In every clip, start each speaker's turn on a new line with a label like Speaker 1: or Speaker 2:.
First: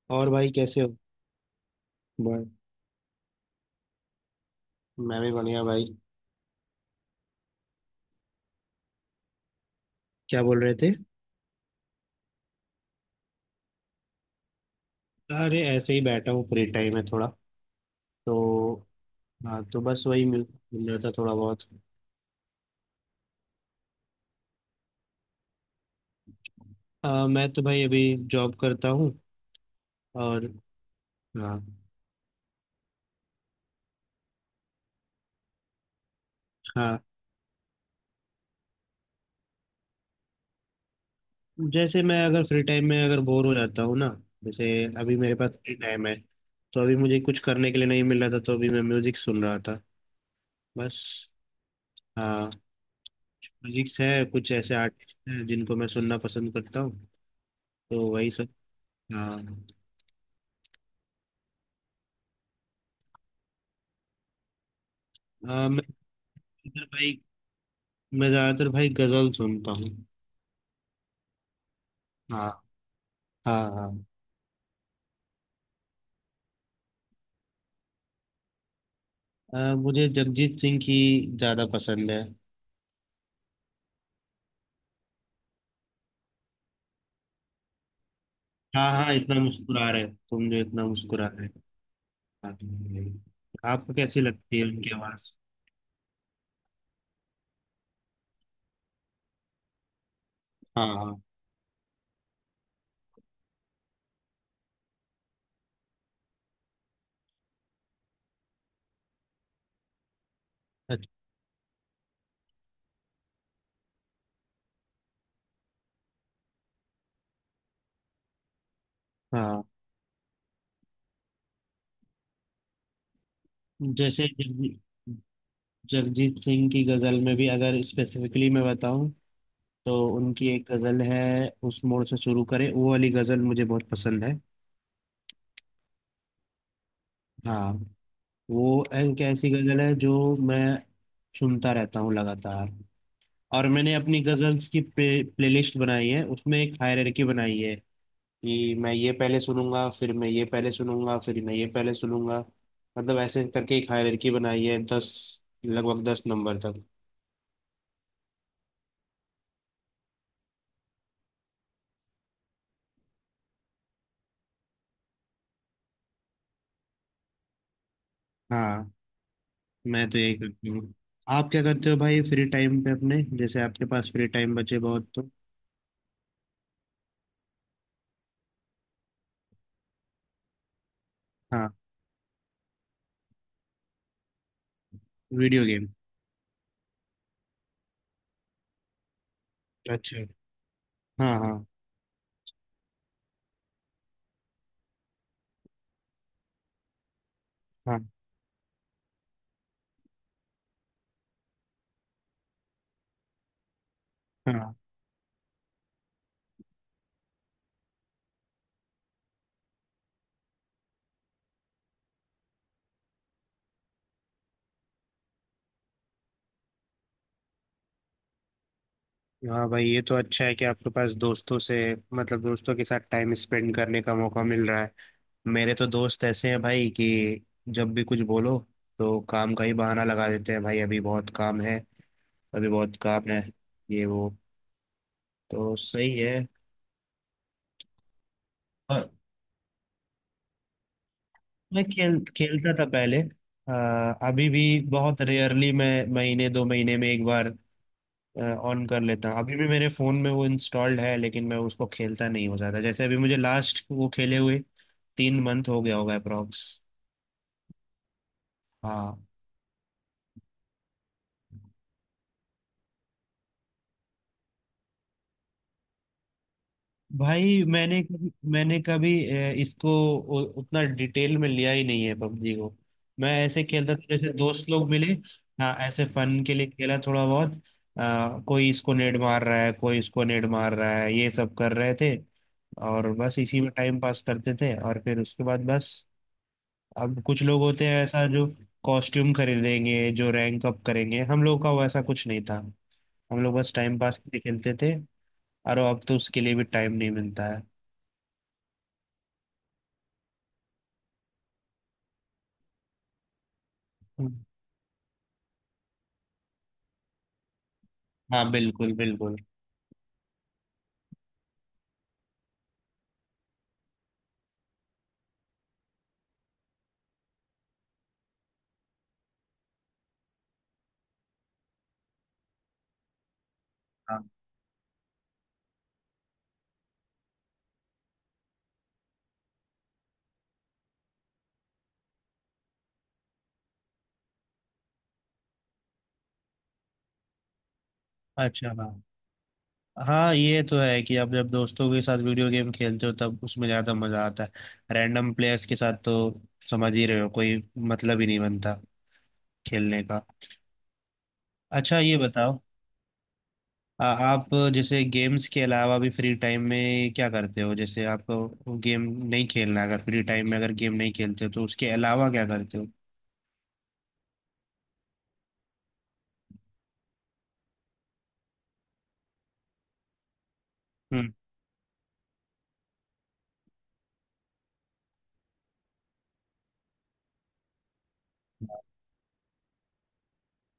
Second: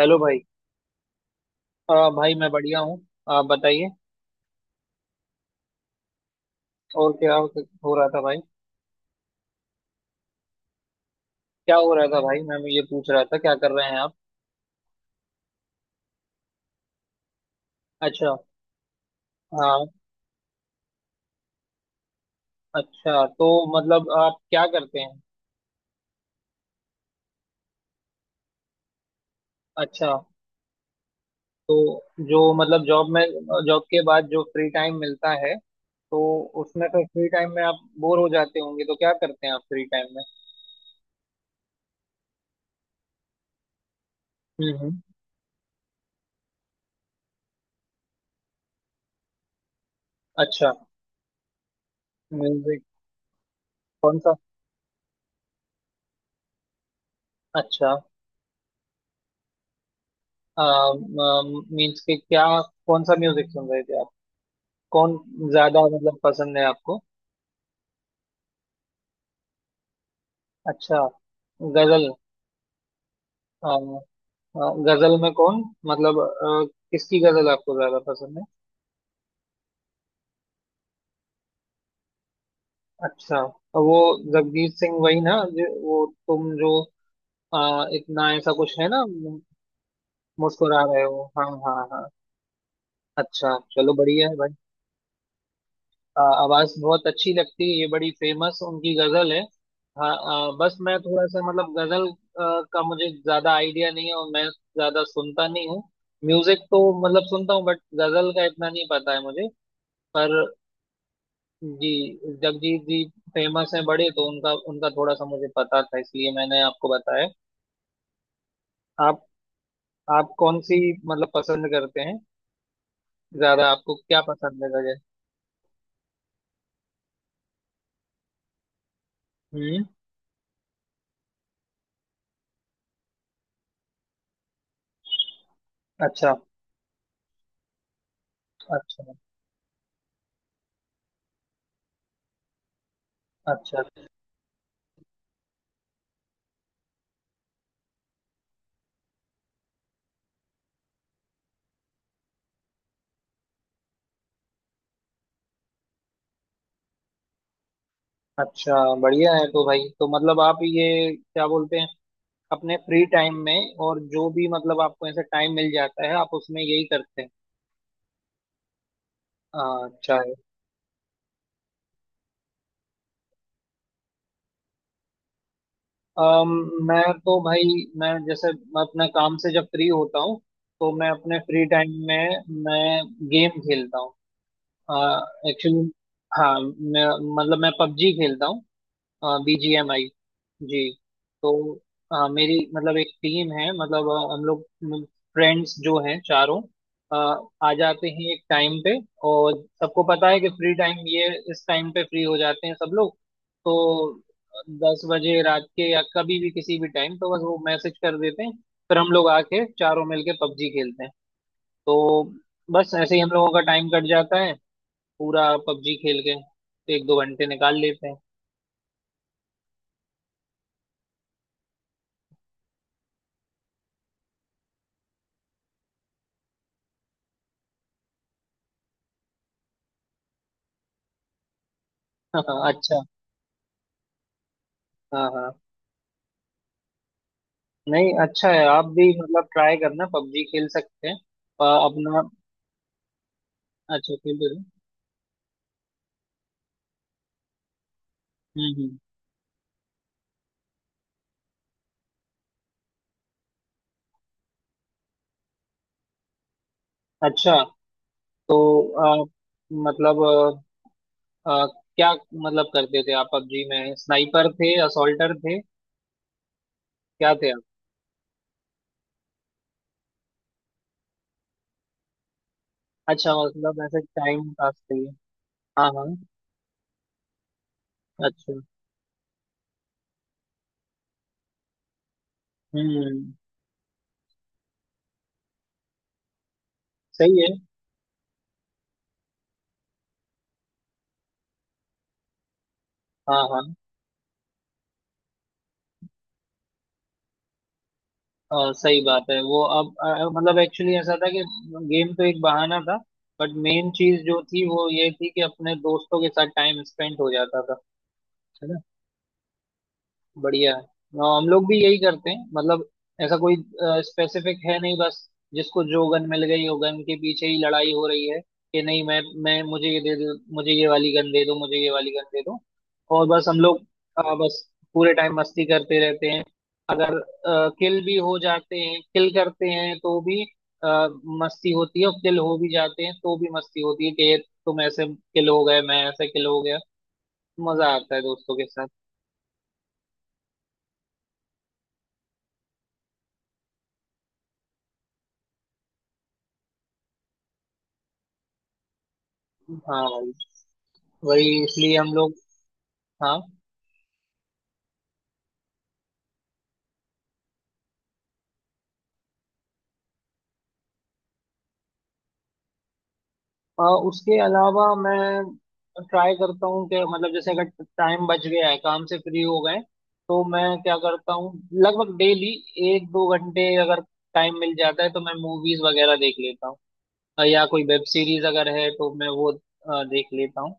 Speaker 1: Hello
Speaker 2: और
Speaker 1: भाई।
Speaker 2: भाई कैसे हो।
Speaker 1: भाई
Speaker 2: बस
Speaker 1: मैं बढ़िया हूँ। आप बताइए।
Speaker 2: मैं भी बढ़िया भाई।
Speaker 1: और क्या हो रहा था भाई।
Speaker 2: क्या बोल रहे थे?
Speaker 1: क्या हो रहा था भाई मैं ये पूछ रहा था क्या कर रहे हैं आप।
Speaker 2: अरे ऐसे ही बैठा हूँ, फ्री टाइम है थोड़ा
Speaker 1: अच्छा।
Speaker 2: तो। हाँ तो
Speaker 1: हाँ।
Speaker 2: बस वही मिल मिल रहा था थोड़ा बहुत।
Speaker 1: अच्छा तो मतलब आप क्या करते हैं।
Speaker 2: मैं तो भाई अभी जॉब करता हूँ।
Speaker 1: अच्छा।
Speaker 2: और हाँ
Speaker 1: तो जो मतलब जॉब में जॉब के बाद जो फ्री टाइम मिलता है तो उसमें तो
Speaker 2: हाँ।
Speaker 1: फ्री टाइम में आप बोर हो जाते होंगे तो क्या करते हैं आप फ्री टाइम में।
Speaker 2: जैसे मैं अगर फ्री टाइम में अगर बोर हो जाता हूँ ना, जैसे
Speaker 1: हम्म।
Speaker 2: अभी मेरे पास फ्री टाइम है तो अभी मुझे कुछ करने के लिए नहीं मिल रहा था, तो अभी मैं म्यूजिक सुन रहा था
Speaker 1: अच्छा।
Speaker 2: बस। हाँ,
Speaker 1: म्यूजिक
Speaker 2: म्यूजिक
Speaker 1: कौन
Speaker 2: है।
Speaker 1: सा।
Speaker 2: कुछ ऐसे आर्टिस्ट हैं जिनको मैं सुनना पसंद करता हूँ,
Speaker 1: अच्छा।
Speaker 2: तो वही सब। हाँ,
Speaker 1: मीन्स के क्या कौन सा म्यूजिक सुन रहे थे आप। कौन
Speaker 2: हाँ,
Speaker 1: ज्यादा मतलब पसंद है
Speaker 2: इधर
Speaker 1: आपको।
Speaker 2: भाई। मैं ज्यादातर भाई गजल सुनता हूँ।
Speaker 1: अच्छा। गजल।
Speaker 2: हाँ हाँ
Speaker 1: अ,
Speaker 2: हाँ।
Speaker 1: अ, गजल में कौन मतलब किसकी गजल आपको ज्यादा पसंद है।
Speaker 2: मुझे जगजीत सिंह की ज्यादा पसंद है।
Speaker 1: अच्छा। तो वो जगजीत सिंह वही ना जो वो तुम जो इतना ऐसा कुछ है
Speaker 2: हाँ
Speaker 1: ना।
Speaker 2: हाँ, इतना मुस्कुरा रहे, तुम जो
Speaker 1: मुस्कुरा
Speaker 2: इतना
Speaker 1: रहे हो
Speaker 2: मुस्कुरा रहे।
Speaker 1: हाँ हाँ हाँ।
Speaker 2: हाँ।
Speaker 1: अच्छा
Speaker 2: आपको
Speaker 1: चलो
Speaker 2: कैसी
Speaker 1: बढ़िया है भाई।
Speaker 2: लगती है उनकी आवाज?
Speaker 1: आवाज बहुत अच्छी लगती है ये बड़ी फेमस उनकी गजल है। हाँ बस
Speaker 2: हाँ
Speaker 1: मैं
Speaker 2: हाँ।
Speaker 1: थोड़ा सा मतलब गजल का मुझे ज्यादा आइडिया नहीं है और मैं ज्यादा सुनता नहीं हूँ। म्यूजिक तो मतलब सुनता हूँ बट गजल का इतना नहीं पता है मुझे। पर
Speaker 2: अच्छा।
Speaker 1: जी जगजीत जी फेमस हैं बड़े तो उनका उनका थोड़ा सा मुझे पता था इसलिए मैंने आपको बताया। आप
Speaker 2: हाँ,
Speaker 1: आप कौन सी मतलब पसंद करते हैं। ज्यादा आपको क्या
Speaker 2: जैसे
Speaker 1: पसंद है गजल।
Speaker 2: जगजीत सिंह की गजल में भी अगर स्पेसिफिकली मैं बताऊं,
Speaker 1: हम्म।
Speaker 2: तो उनकी एक गजल है, उस मोड़ से शुरू करें वो वाली गजल मुझे बहुत पसंद है।
Speaker 1: अच्छा
Speaker 2: हाँ, वो
Speaker 1: अच्छा
Speaker 2: एक ऐसी गजल है जो मैं सुनता रहता हूँ लगातार। और
Speaker 1: अच्छा
Speaker 2: मैंने अपनी गजल्स की प्लेलिस्ट बनाई है, उसमें एक हायरार्की बनाई है कि मैं ये पहले सुनूंगा, फिर मैं ये पहले सुनूंगा, फिर मैं ये पहले सुनूंगा। मतलब ऐसे करके एक हायरार्की बनाई है, दस, लगभग 10 नंबर तक।
Speaker 1: अच्छा। बढ़िया है तो भाई तो मतलब आप ये क्या बोलते हैं अपने फ्री टाइम में और जो भी मतलब आपको ऐसा टाइम मिल जाता है आप उसमें यही करते हैं।
Speaker 2: हाँ,
Speaker 1: हाँ,
Speaker 2: मैं
Speaker 1: अच्छा
Speaker 2: तो
Speaker 1: है।
Speaker 2: यही करती हूँ। आप क्या करते हो भाई फ्री टाइम पे अपने, जैसे आपके पास फ्री टाइम बचे बहुत तो?
Speaker 1: अम, मैं तो भाई मैं जैसे मैं अपने काम से जब फ्री होता हूँ तो मैं अपने फ्री
Speaker 2: हाँ।
Speaker 1: टाइम में मैं गेम खेलता हूँ।
Speaker 2: Video game?
Speaker 1: एक्चुअली हाँ मैं मतलब मैं पबजी खेलता हूँ। बीजीएमआई।
Speaker 2: अच्छा।
Speaker 1: जी।
Speaker 2: हाँ
Speaker 1: तो
Speaker 2: हाँ।
Speaker 1: मेरी मतलब एक टीम है मतलब हम लोग मतलब फ्रेंड्स जो हैं चारों अ, आ
Speaker 2: हाँ
Speaker 1: जाते हैं एक टाइम पे। और सबको पता है कि फ्री टाइम ये इस टाइम पे फ्री हो जाते हैं सब लोग तो
Speaker 2: हाँ।
Speaker 1: दस बजे रात के या कभी भी किसी भी टाइम तो बस वो मैसेज कर देते हैं। फिर हम लोग आके चारों मिलके पबजी खेलते हैं। तो बस ऐसे ही हम लोगों का टाइम कट जाता है पूरा पबजी खेल के एक दो घंटे निकाल लेते हैं।
Speaker 2: हाँ भाई, ये तो अच्छा है कि आपके पास दोस्तों से, मतलब दोस्तों के साथ टाइम स्पेंड करने का मौका मिल रहा है। मेरे तो दोस्त ऐसे हैं भाई कि जब भी कुछ बोलो तो काम का ही बहाना लगा देते हैं। भाई अभी बहुत काम है, अभी बहुत
Speaker 1: अच्छा।
Speaker 2: काम है, ये वो।
Speaker 1: हाँ हाँ।
Speaker 2: तो सही है।
Speaker 1: नहीं अच्छा है आप भी
Speaker 2: और
Speaker 1: मतलब ट्राई करना पबजी खेल सकते हैं
Speaker 2: मैं खेल
Speaker 1: अपना।
Speaker 2: खेलता था पहले।
Speaker 1: अच्छा खेल
Speaker 2: अभी
Speaker 1: रहे
Speaker 2: भी
Speaker 1: हो।
Speaker 2: बहुत रेयरली, मैं महीने 2 महीने में एक बार ऑन
Speaker 1: हम्म।
Speaker 2: कर लेता हूँ। अभी भी मेरे फोन में वो इंस्टॉल्ड है, लेकिन मैं उसको खेलता नहीं हो जाता। जैसे अभी मुझे लास्ट वो खेले हुए 3 मंथ हो गया होगा अप्रोक्स।
Speaker 1: अच्छा। तो
Speaker 2: हाँ
Speaker 1: अ, मतलब अ, अ, क्या मतलब करते थे आप पबजी में स्नाइपर थे असॉल्टर थे क्या थे आप।
Speaker 2: भाई, मैंने कभी इसको उतना डिटेल में लिया ही नहीं है पबजी को।
Speaker 1: अच्छा
Speaker 2: मैं ऐसे
Speaker 1: मतलब
Speaker 2: खेलता
Speaker 1: ऐसे
Speaker 2: था, जैसे
Speaker 1: टाइम
Speaker 2: दोस्त
Speaker 1: पास
Speaker 2: लोग
Speaker 1: के लिए।
Speaker 2: मिले, हाँ
Speaker 1: हाँ
Speaker 2: ऐसे
Speaker 1: हाँ।
Speaker 2: फन के लिए खेला थोड़ा बहुत।
Speaker 1: अच्छा।
Speaker 2: कोई इसको नेड मार रहा है, कोई इसको नेड मार रहा है, ये सब कर रहे थे। और
Speaker 1: हम्म।
Speaker 2: बस इसी में टाइम पास करते थे, और फिर उसके बाद बस। अब
Speaker 1: सही
Speaker 2: कुछ
Speaker 1: है।
Speaker 2: लोग होते हैं ऐसा जो कॉस्ट्यूम खरीदेंगे, जो रैंक अप करेंगे, हम लोग का वैसा कुछ नहीं था।
Speaker 1: हाँ
Speaker 2: हम लोग बस
Speaker 1: हाँ।
Speaker 2: टाइम पास के लिए खेलते थे। अरे अब तो उसके लिए भी टाइम नहीं मिलता है।
Speaker 1: सही बात है वो अब मतलब एक्चुअली ऐसा था कि गेम तो एक बहाना था बट मेन चीज
Speaker 2: हम्म,
Speaker 1: जो थी वो ये थी कि अपने दोस्तों के साथ टाइम स्पेंड हो जाता था।
Speaker 2: हाँ
Speaker 1: है ना।
Speaker 2: बिल्कुल बिल्कुल।
Speaker 1: बढ़िया है। हाँ, हम लोग भी यही करते हैं मतलब ऐसा कोई स्पेसिफिक है नहीं बस जिसको जो गन मिल गई हो गन के पीछे ही लड़ाई हो रही है कि नहीं मैं मुझे ये दे दो मुझे ये वाली गन दे दो मुझे ये वाली गन दे दो। और बस हम लोग
Speaker 2: हाँ।
Speaker 1: बस पूरे टाइम मस्ती करते रहते हैं। अगर किल भी हो जाते हैं किल करते हैं तो भी अ, मस्ती होती है और किल हो भी जाते हैं तो भी मस्ती होती है कि तुम ऐसे किल हो गए मैं ऐसे किल हो गया। मजा आता है दोस्तों के
Speaker 2: अच्छा।
Speaker 1: साथ।
Speaker 2: हाँ हाँ, ये तो है कि आप जब दोस्तों के साथ वीडियो गेम खेलते हो तब उसमें ज़्यादा मज़ा आता है। रैंडम प्लेयर्स के साथ तो, समझ ही रहे हो, कोई मतलब ही नहीं बनता खेलने
Speaker 1: हाँ
Speaker 2: का।
Speaker 1: भाई वही इसलिए
Speaker 2: अच्छा
Speaker 1: हम
Speaker 2: ये
Speaker 1: लोग।
Speaker 2: बताओ,
Speaker 1: हाँ।
Speaker 2: आप जैसे गेम्स के अलावा भी फ्री टाइम में क्या करते हो? जैसे आपको गेम नहीं खेलना, अगर फ्री टाइम में अगर गेम नहीं खेलते हो तो उसके अलावा क्या करते हो?
Speaker 1: अ, उसके अलावा मैं ट्राई करता हूँ कि मतलब जैसे अगर टाइम बच गया है काम से फ्री हो गए तो मैं क्या करता
Speaker 2: हम्म।
Speaker 1: हूँ लगभग डेली एक दो घंटे अगर टाइम मिल जाता है तो मैं मूवीज वगैरह देख लेता हूँ। या कोई वेब सीरीज अगर है तो मैं वो देख लेता हूँ।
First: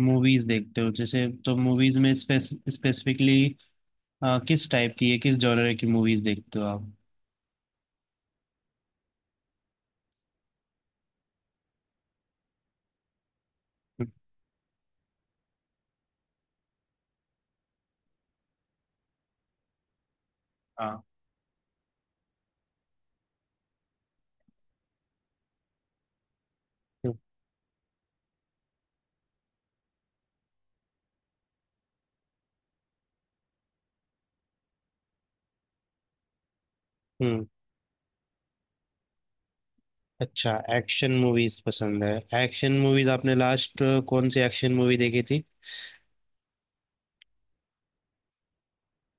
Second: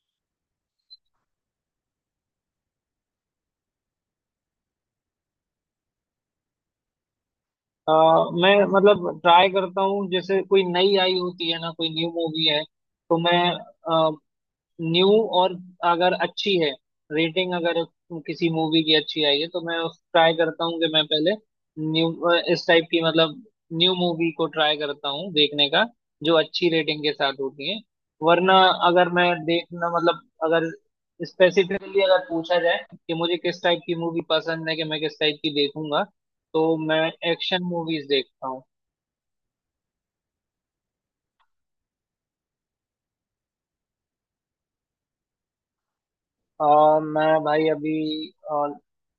Speaker 2: मूवीज देखते हो जैसे, तो मूवीज में स्पेसिफिकली किस टाइप की है, किस जॉनर की मूवीज देखते हो आप?
Speaker 1: अ, मैं मतलब ट्राई करता हूँ जैसे कोई नई आई होती है ना कोई न्यू मूवी है तो मैं न्यू और अगर अच्छी है रेटिंग अगर किसी मूवी की अच्छी आई है तो मैं उस ट्राई करता हूँ कि मैं
Speaker 2: हाँ।
Speaker 1: पहले न्यू इस टाइप की मतलब न्यू मूवी को ट्राई करता हूँ देखने का जो अच्छी रेटिंग के साथ होती है। वरना अगर मैं देखना मतलब अगर स्पेसिफिकली अगर पूछा जाए कि मुझे किस टाइप की मूवी पसंद है कि मैं किस टाइप की देखूंगा तो मैं
Speaker 2: हम्म।
Speaker 1: एक्शन मूवीज देखता हूँ।
Speaker 2: अच्छा, एक्शन मूवीज पसंद है। एक्शन मूवीज आपने लास्ट कौन सी एक्शन मूवी देखी थी?
Speaker 1: और मैं भाई अभी और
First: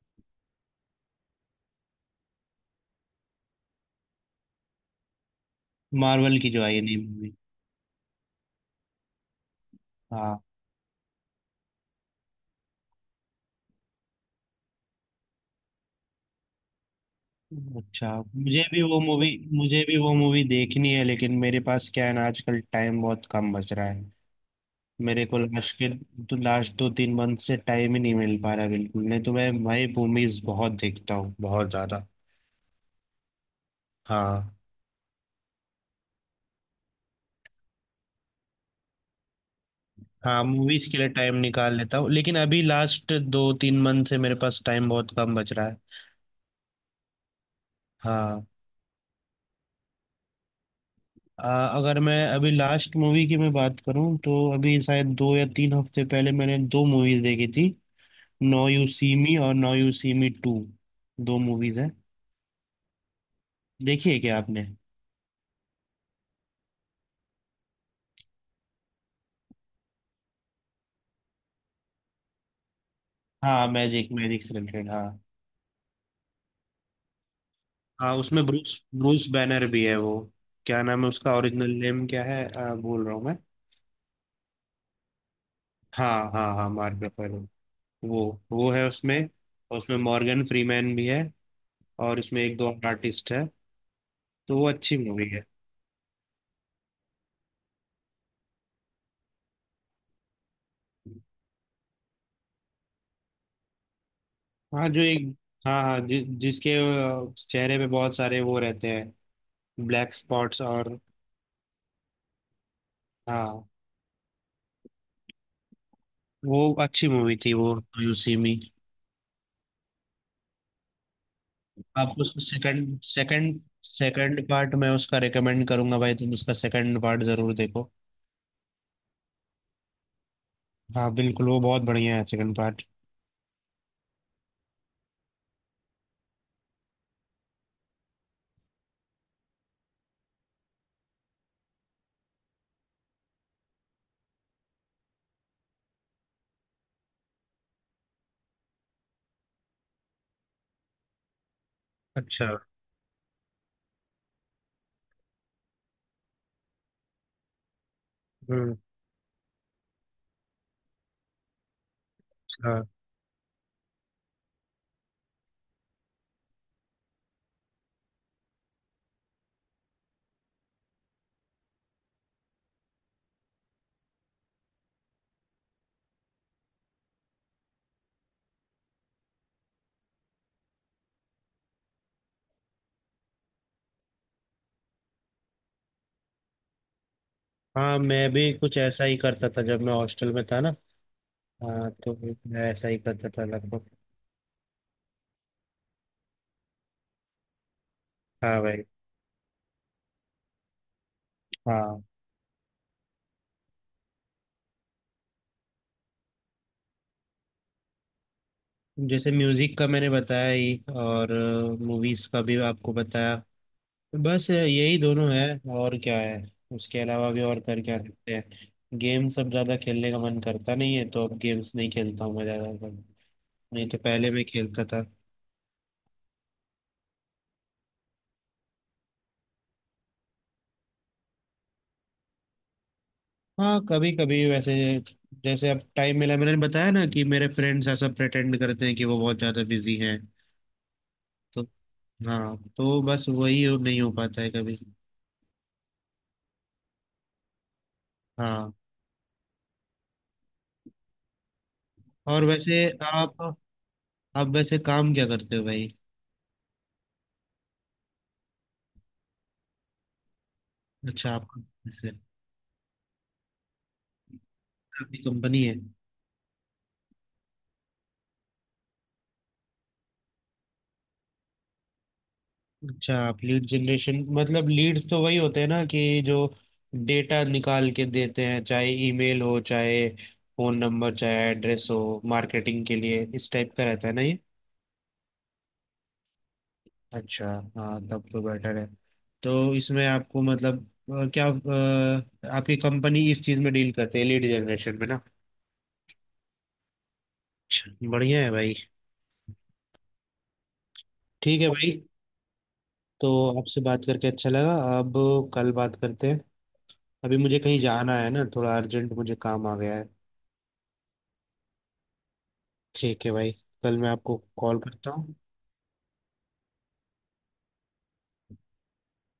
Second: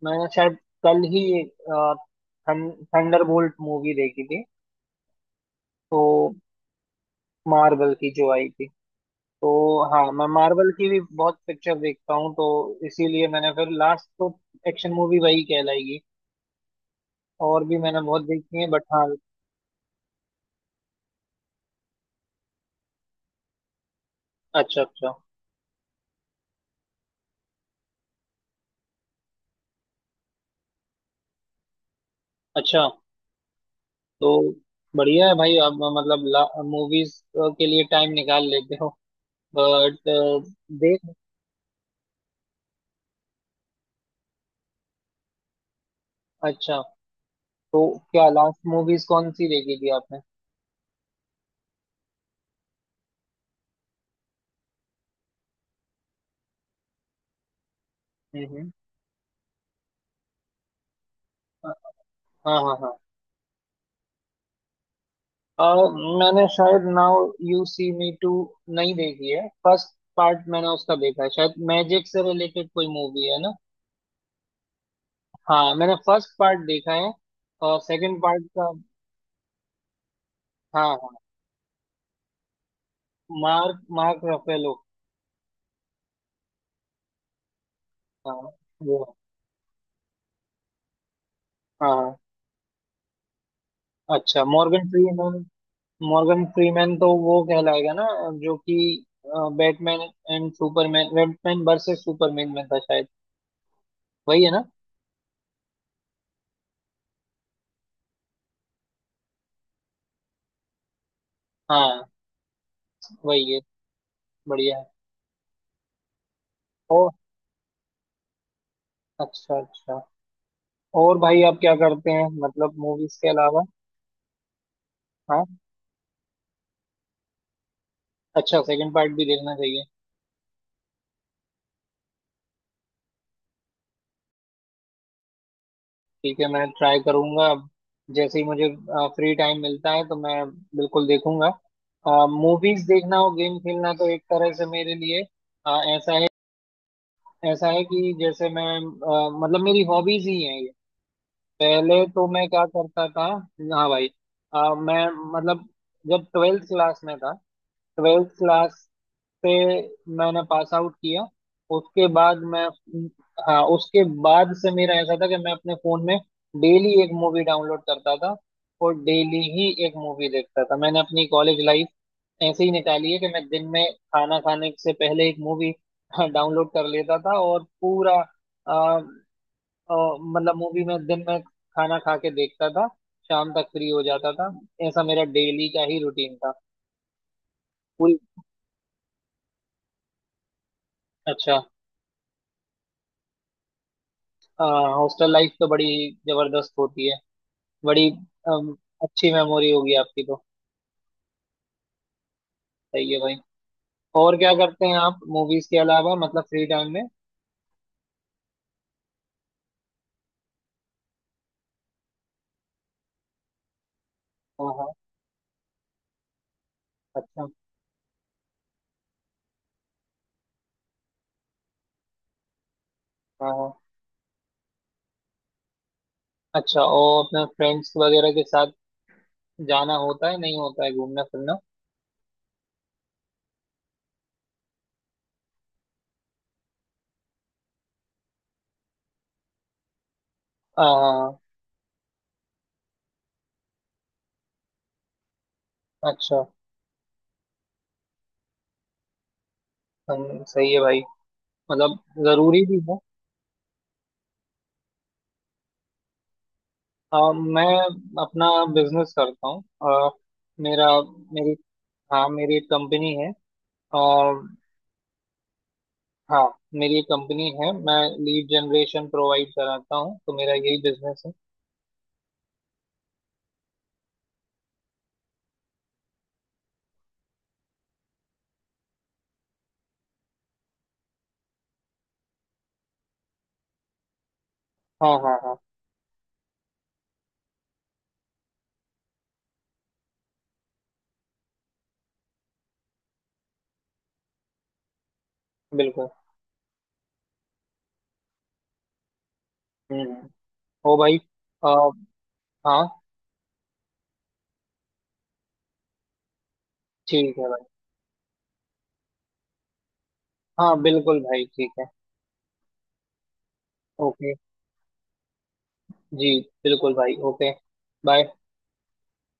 Speaker 1: मैंने शायद कल ही थंडरबोल्ट मूवी देखी थी तो
Speaker 2: मार्वल की जो आई है नई मूवी।
Speaker 1: मार्वल की जो आई थी तो। हाँ मैं
Speaker 2: हाँ।
Speaker 1: मार्वल की भी बहुत पिक्चर देखता हूँ तो इसीलिए मैंने फिर लास्ट तो एक्शन मूवी वही कहलाएगी और भी मैंने
Speaker 2: अच्छा,
Speaker 1: बहुत देखी है बट हाँ।
Speaker 2: मुझे भी वो मूवी देखनी है, लेकिन मेरे पास क्या है ना, आजकल टाइम बहुत कम बच रहा है।
Speaker 1: अच्छा अच्छा।
Speaker 2: मेरे को लास्ट के, तो लास्ट 2 3 मंथ से टाइम ही नहीं मिल पा रहा बिल्कुल। नहीं तो मैं भाई मूवीज बहुत देखता हूँ, बहुत ज्यादा।
Speaker 1: अच्छा। तो
Speaker 2: हाँ।
Speaker 1: बढ़िया है भाई आप मतलब मूवीज के लिए टाइम निकाल लेते हो बट
Speaker 2: हाँ, मूवीज के लिए
Speaker 1: देख।
Speaker 2: टाइम निकाल लेता हूँ, लेकिन अभी लास्ट 2 3 मंथ से मेरे पास टाइम बहुत कम बच रहा है।
Speaker 1: अच्छा। तो क्या
Speaker 2: हाँ।
Speaker 1: लास्ट मूवीज कौन सी देखी थी आपने।
Speaker 2: अगर मैं अभी लास्ट मूवी की मैं बात करूँ तो अभी शायद 2 या 3 हफ्ते पहले मैंने 2 मूवीज देखी थी। नो
Speaker 1: हम्म।
Speaker 2: यू सी मी और now you see me 2, 2 movies है।
Speaker 1: हाँ हाँ हाँ।
Speaker 2: देखी है क्या आपने?
Speaker 1: और मैंने शायद now you see me two नहीं देखी है फर्स्ट पार्ट मैंने उसका देखा है शायद मैजिक से रिलेटेड कोई मूवी है ना।
Speaker 2: हाँ, मैजिक, मैजिक से रिलेटेड हाँ।
Speaker 1: हाँ मैंने फर्स्ट पार्ट देखा है और
Speaker 2: हाँ
Speaker 1: सेकंड पार्ट
Speaker 2: उसमें
Speaker 1: का।
Speaker 2: ब्रूस ब्रूस बैनर भी है वो। क्या
Speaker 1: हाँ
Speaker 2: नाम है
Speaker 1: हाँ
Speaker 2: उसका, ओरिजिनल नेम क्या है बोल रहा हूँ मैं।
Speaker 1: Mark Mark Ruffalo.
Speaker 2: हाँ हाँ हाँ, मार्क रफेलो। वो
Speaker 1: हाँ
Speaker 2: वो है
Speaker 1: वो।
Speaker 2: उसमें। और उसमें मॉर्गन फ्रीमैन भी है।
Speaker 1: हाँ।
Speaker 2: और इसमें एक दो और आर्टिस्ट है,
Speaker 1: अच्छा
Speaker 2: तो वो
Speaker 1: मॉर्गन
Speaker 2: अच्छी मूवी
Speaker 1: फ्रीमैन।
Speaker 2: है।
Speaker 1: मॉर्गन फ्रीमैन तो वो कहलाएगा ना जो कि Batman and Superman Batman versus Superman में था शायद वही है ना।
Speaker 2: हाँ जो एक, हाँ हाँ जिसके चेहरे पे बहुत सारे वो रहते हैं, ब्लैक स्पॉट्स और।
Speaker 1: हाँ वही है।
Speaker 2: हाँ।
Speaker 1: बढ़िया है।
Speaker 2: वो
Speaker 1: ओ।
Speaker 2: अच्छी मूवी थी वो, यू सी मी।
Speaker 1: अच्छा अच्छा। और भाई आप क्या करते
Speaker 2: आपको
Speaker 1: हैं
Speaker 2: उसका
Speaker 1: मतलब
Speaker 2: सेकंड,
Speaker 1: मूवीज के अलावा।
Speaker 2: सेकंड पार्ट मैं उसका
Speaker 1: हाँ
Speaker 2: रिकमेंड करूंगा भाई, तुम उसका सेकंड पार्ट जरूर देखो।
Speaker 1: अच्छा सेकंड पार्ट भी देखना चाहिए।
Speaker 2: हाँ बिल्कुल, वो बहुत बढ़िया है सेकंड पार्ट।
Speaker 1: ठीक है मैं ट्राई करूंगा अब जैसे ही मुझे फ्री टाइम मिलता है तो मैं बिल्कुल देखूंगा। मूवीज देखना और गेम खेलना तो एक तरह से मेरे लिए अ, ऐसा है ऐसा है कि जैसे मैं मतलब मेरी हॉबीज ही हैं ये। पहले तो
Speaker 2: अच्छा।
Speaker 1: मैं क्या करता था। हाँ भाई मैं मतलब जब ट्वेल्थ क्लास में था ट्वेल्थ
Speaker 2: हम्म।
Speaker 1: क्लास पे मैंने पास आउट किया उसके बाद मैं।
Speaker 2: हाँ
Speaker 1: हाँ उसके बाद से मेरा ऐसा था कि मैं अपने फोन में डेली एक मूवी डाउनलोड करता था और डेली ही एक मूवी देखता था। मैंने अपनी कॉलेज लाइफ ऐसे ही निकाली है कि मैं दिन में खाना खाने से पहले एक मूवी हाँ, डाउनलोड कर लेता था और पूरा अ, मतलब मूवी में दिन में खाना खा के देखता था शाम तक फ्री हो जाता था। ऐसा मेरा डेली का ही रूटीन था
Speaker 2: हाँ,
Speaker 1: पूरी।
Speaker 2: मैं भी कुछ ऐसा ही करता था जब मैं हॉस्टल में था ना।
Speaker 1: अच्छा।
Speaker 2: हाँ तो मैं ऐसा ही करता था लगभग।
Speaker 1: हॉस्टल लाइफ तो बड़ी जबरदस्त होती है बड़ी।
Speaker 2: हाँ
Speaker 1: अम,
Speaker 2: भाई।
Speaker 1: अच्छी मेमोरी होगी आपकी तो।
Speaker 2: हाँ,
Speaker 1: सही है भाई। और क्या करते हैं आप मूवीज के अलावा मतलब फ्री टाइम में।
Speaker 2: जैसे म्यूजिक का मैंने बताया ही, और मूवीज का भी आपको बताया, बस
Speaker 1: हाँ हाँ।
Speaker 2: यही दोनों है। और क्या है, उसके अलावा भी
Speaker 1: अच्छा।
Speaker 2: और कर क्या सकते हैं? गेम्स अब ज्यादा खेलने का मन करता नहीं है, तो अब गेम्स नहीं खेलता हूँ मैं ज्यादा।
Speaker 1: हाँ हाँ।
Speaker 2: नहीं तो पहले मैं खेलता था।
Speaker 1: अच्छा और अपने फ्रेंड्स वगैरह के साथ जाना होता है नहीं होता है घूमना फिरना।
Speaker 2: हाँ कभी कभी वैसे, जैसे अब टाइम मिला, मैंने बताया ना कि मेरे फ्रेंड्स ऐसा प्रेटेंड करते हैं कि वो बहुत ज्यादा बिजी हैं,
Speaker 1: हाँ हाँ।
Speaker 2: तो। हाँ, तो बस वही नहीं हो पाता है कभी।
Speaker 1: अच्छा।
Speaker 2: हाँ।
Speaker 1: हम सही है भाई मतलब
Speaker 2: और
Speaker 1: जरूरी भी
Speaker 2: वैसे,
Speaker 1: है।
Speaker 2: आप आप वैसे काम क्या करते हो भाई?
Speaker 1: हाँ, मैं अपना बिजनेस करता हूँ मेरा
Speaker 2: अच्छा, आप
Speaker 1: मेरी
Speaker 2: वैसे,
Speaker 1: हाँ मेरी एक कंपनी है।
Speaker 2: आपकी कंपनी है?
Speaker 1: हाँ मेरी एक कंपनी है मैं लीड जनरेशन प्रोवाइड कराता हूँ तो मेरा यही बिजनेस है।
Speaker 2: अच्छा, आप लीड जनरेशन मतलब लीड्स तो वही होते हैं ना, कि जो डेटा निकाल के देते हैं, चाहे ईमेल हो, चाहे फोन नंबर, चाहे एड्रेस हो, मार्केटिंग के लिए, इस टाइप का रहता है ना ये?
Speaker 1: हाँ हाँ हाँ।
Speaker 2: अच्छा, हाँ तब तो बेटर है। तो इसमें आपको मतलब, क्या आपकी कंपनी इस चीज़ में डील करते है लीड जनरेशन में ना?
Speaker 1: बिल्कुल।
Speaker 2: अच्छा बढ़िया है भाई।
Speaker 1: हम्म। ओ भाई
Speaker 2: ठीक
Speaker 1: आ,
Speaker 2: है भाई।
Speaker 1: हाँ।
Speaker 2: तो आपसे बात करके अच्छा लगा, अब कल बात करते हैं।
Speaker 1: ठीक
Speaker 2: अभी
Speaker 1: है
Speaker 2: मुझे
Speaker 1: भाई।
Speaker 2: कहीं जाना है ना, थोड़ा अर्जेंट मुझे काम आ गया है।
Speaker 1: हाँ बिल्कुल भाई ठीक है।
Speaker 2: ठीक है भाई, कल मैं
Speaker 1: ओके
Speaker 2: आपको कॉल करता हूँ।
Speaker 1: जी। बिल्कुल भाई ओके। बाय।